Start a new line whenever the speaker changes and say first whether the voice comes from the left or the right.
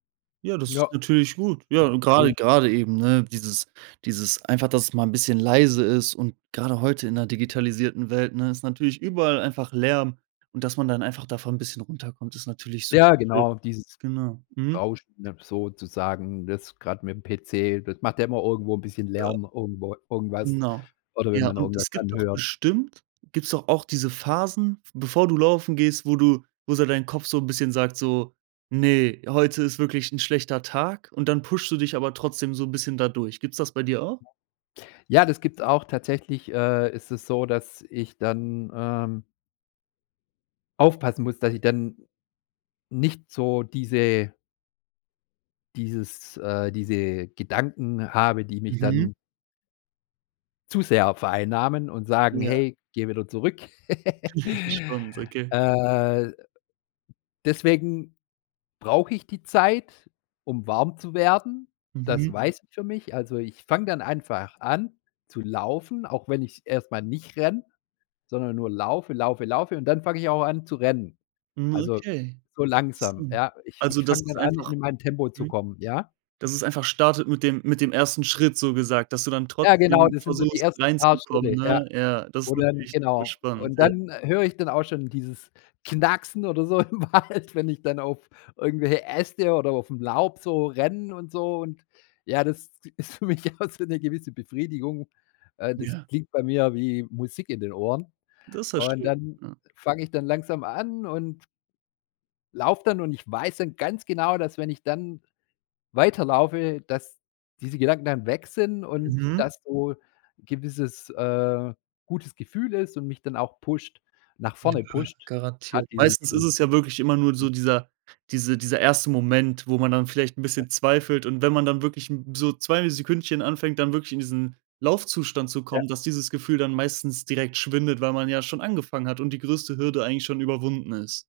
right: Ja, das
left: Ja.
right: ist natürlich gut. Ja, gerade
left: Schön.
right: gerade eben, ne, dieses dieses einfach, dass es mal 'n bisschen leise ist und gerade heute in 'ner digitalisierten Welt, ne, ist natürlich überall einfach Lärm und dass man dann einfach davon 'n bisschen runterkommt, ist natürlich super
left: Ja,
right: schön.
left: dieses
right: Genau, mhm.
left: Rauschen sozusagen, das gerade mit'm PC, das macht ja immer irgendwo 'n bisschen
right: Ja.
left: Lärm irgendwo irgendwas
right: Genau.
left: oder wenn
right: Ja,
left: man
right: und
left: irgendwas
right: es gibt doch
left: anhört.
right: bestimmt gibt's doch auch diese Phasen, v bevor du laufen gehst, wo du wo so dein Kopf so 'n bisschen sagt, so: „Ne, heute ist wirklich 'n schlechter Tag.“ Und dann pushst du dich aber trotzdem so 'n bisschen da durch. Gibt's das bei dir auch?
left: Ja, das gibt's auch. Tatsächlich, äh, ist es so, dass ich dann, ähm aufpassen muss, dass ich dann nicht so diese dieses äh, diese Gedanken habe, die mich
right: Mhm.
left: dann zu sehr vereinnahmen und sagen:
right: Ja.
left: „Hey, geh wieder zurück.“
right: Spannend. Okay.
left: Äh, deswegen brauche ich die Zeit, um warm zu werden. Das
right: Mhm.
left: weiß ich für mich. Also ich fange dann einfach an zu laufen, auch wenn ich's erst mal nicht renne, sondern nur laufe, laufe, laufe und dann fange ich auch an zu rennen.
right: Hm,
left: Also
right: okay.
left: so langsam,
right: Interessant.
left: ja? Ich
right: Also,
left: ich
right: dass
left: fange
right: es
left: dann an,
right: einfach
left: in mein Tempo zu
right: mhm.
left: kommen, ja?
right: Dass es einfach startet mit dem mit dem 1. Schritt, so gesagt, dass du dann
left: Ja, genau,
right: trotzdem
left: das sind so die
right: versuchst,
left: ersten paar
right: reinzukommen,
left: Schritte,
right: ne?
left: ja,
right: Ja, das
left: wo
right: ist
left: dann
right: natürlich super
left: genau
right: spannend,
left: und
right: ja.
left: dann, äh, höre ich dann auch schon dieses Knacksen oder so im Wald, wenn ich dann auf irgendwelche Äste oder auf'm Laub so renne und so. Und ja, das ist für mich auch so 'ne gewisse Befriedigung, äh, das
right: Ja.
left: klingt bei mir wie Musik in den Ohren
right: Das ist ja
left: und
right: schön,
left: dann
right: ja.
left: fange ich dann langsam an und laufe dann und ich weiß dann ganz genau, dass wenn ich dann weiterlaufe, dass diese Gedanken dann weg sind und,
right: Mhm.
left: dass so gewisses, äh, gutes Gefühl ist und mich dann auch pusht nach
right: Ja,
left: vorne pusht, grad
right: garantiert.
left: diese
right: Meistens ist
left: diese
right: es ja wirklich immer nur
left: Hm.
right: so dieser diese dieser 1. Moment, wo man dann vielleicht 'n
left: Ja.
right: bisschen zweifelt und wenn man dann wirklich, hm, so 2 Sekündchen anfängt, dann wirklich in diesen Laufzustand zu
left: Ja.
right: kommen, dass dieses Gefühl dann meistens direkt schwindet, weil man ja schon angefangen hat und die größte Hürde eigentlich schon überwunden ist.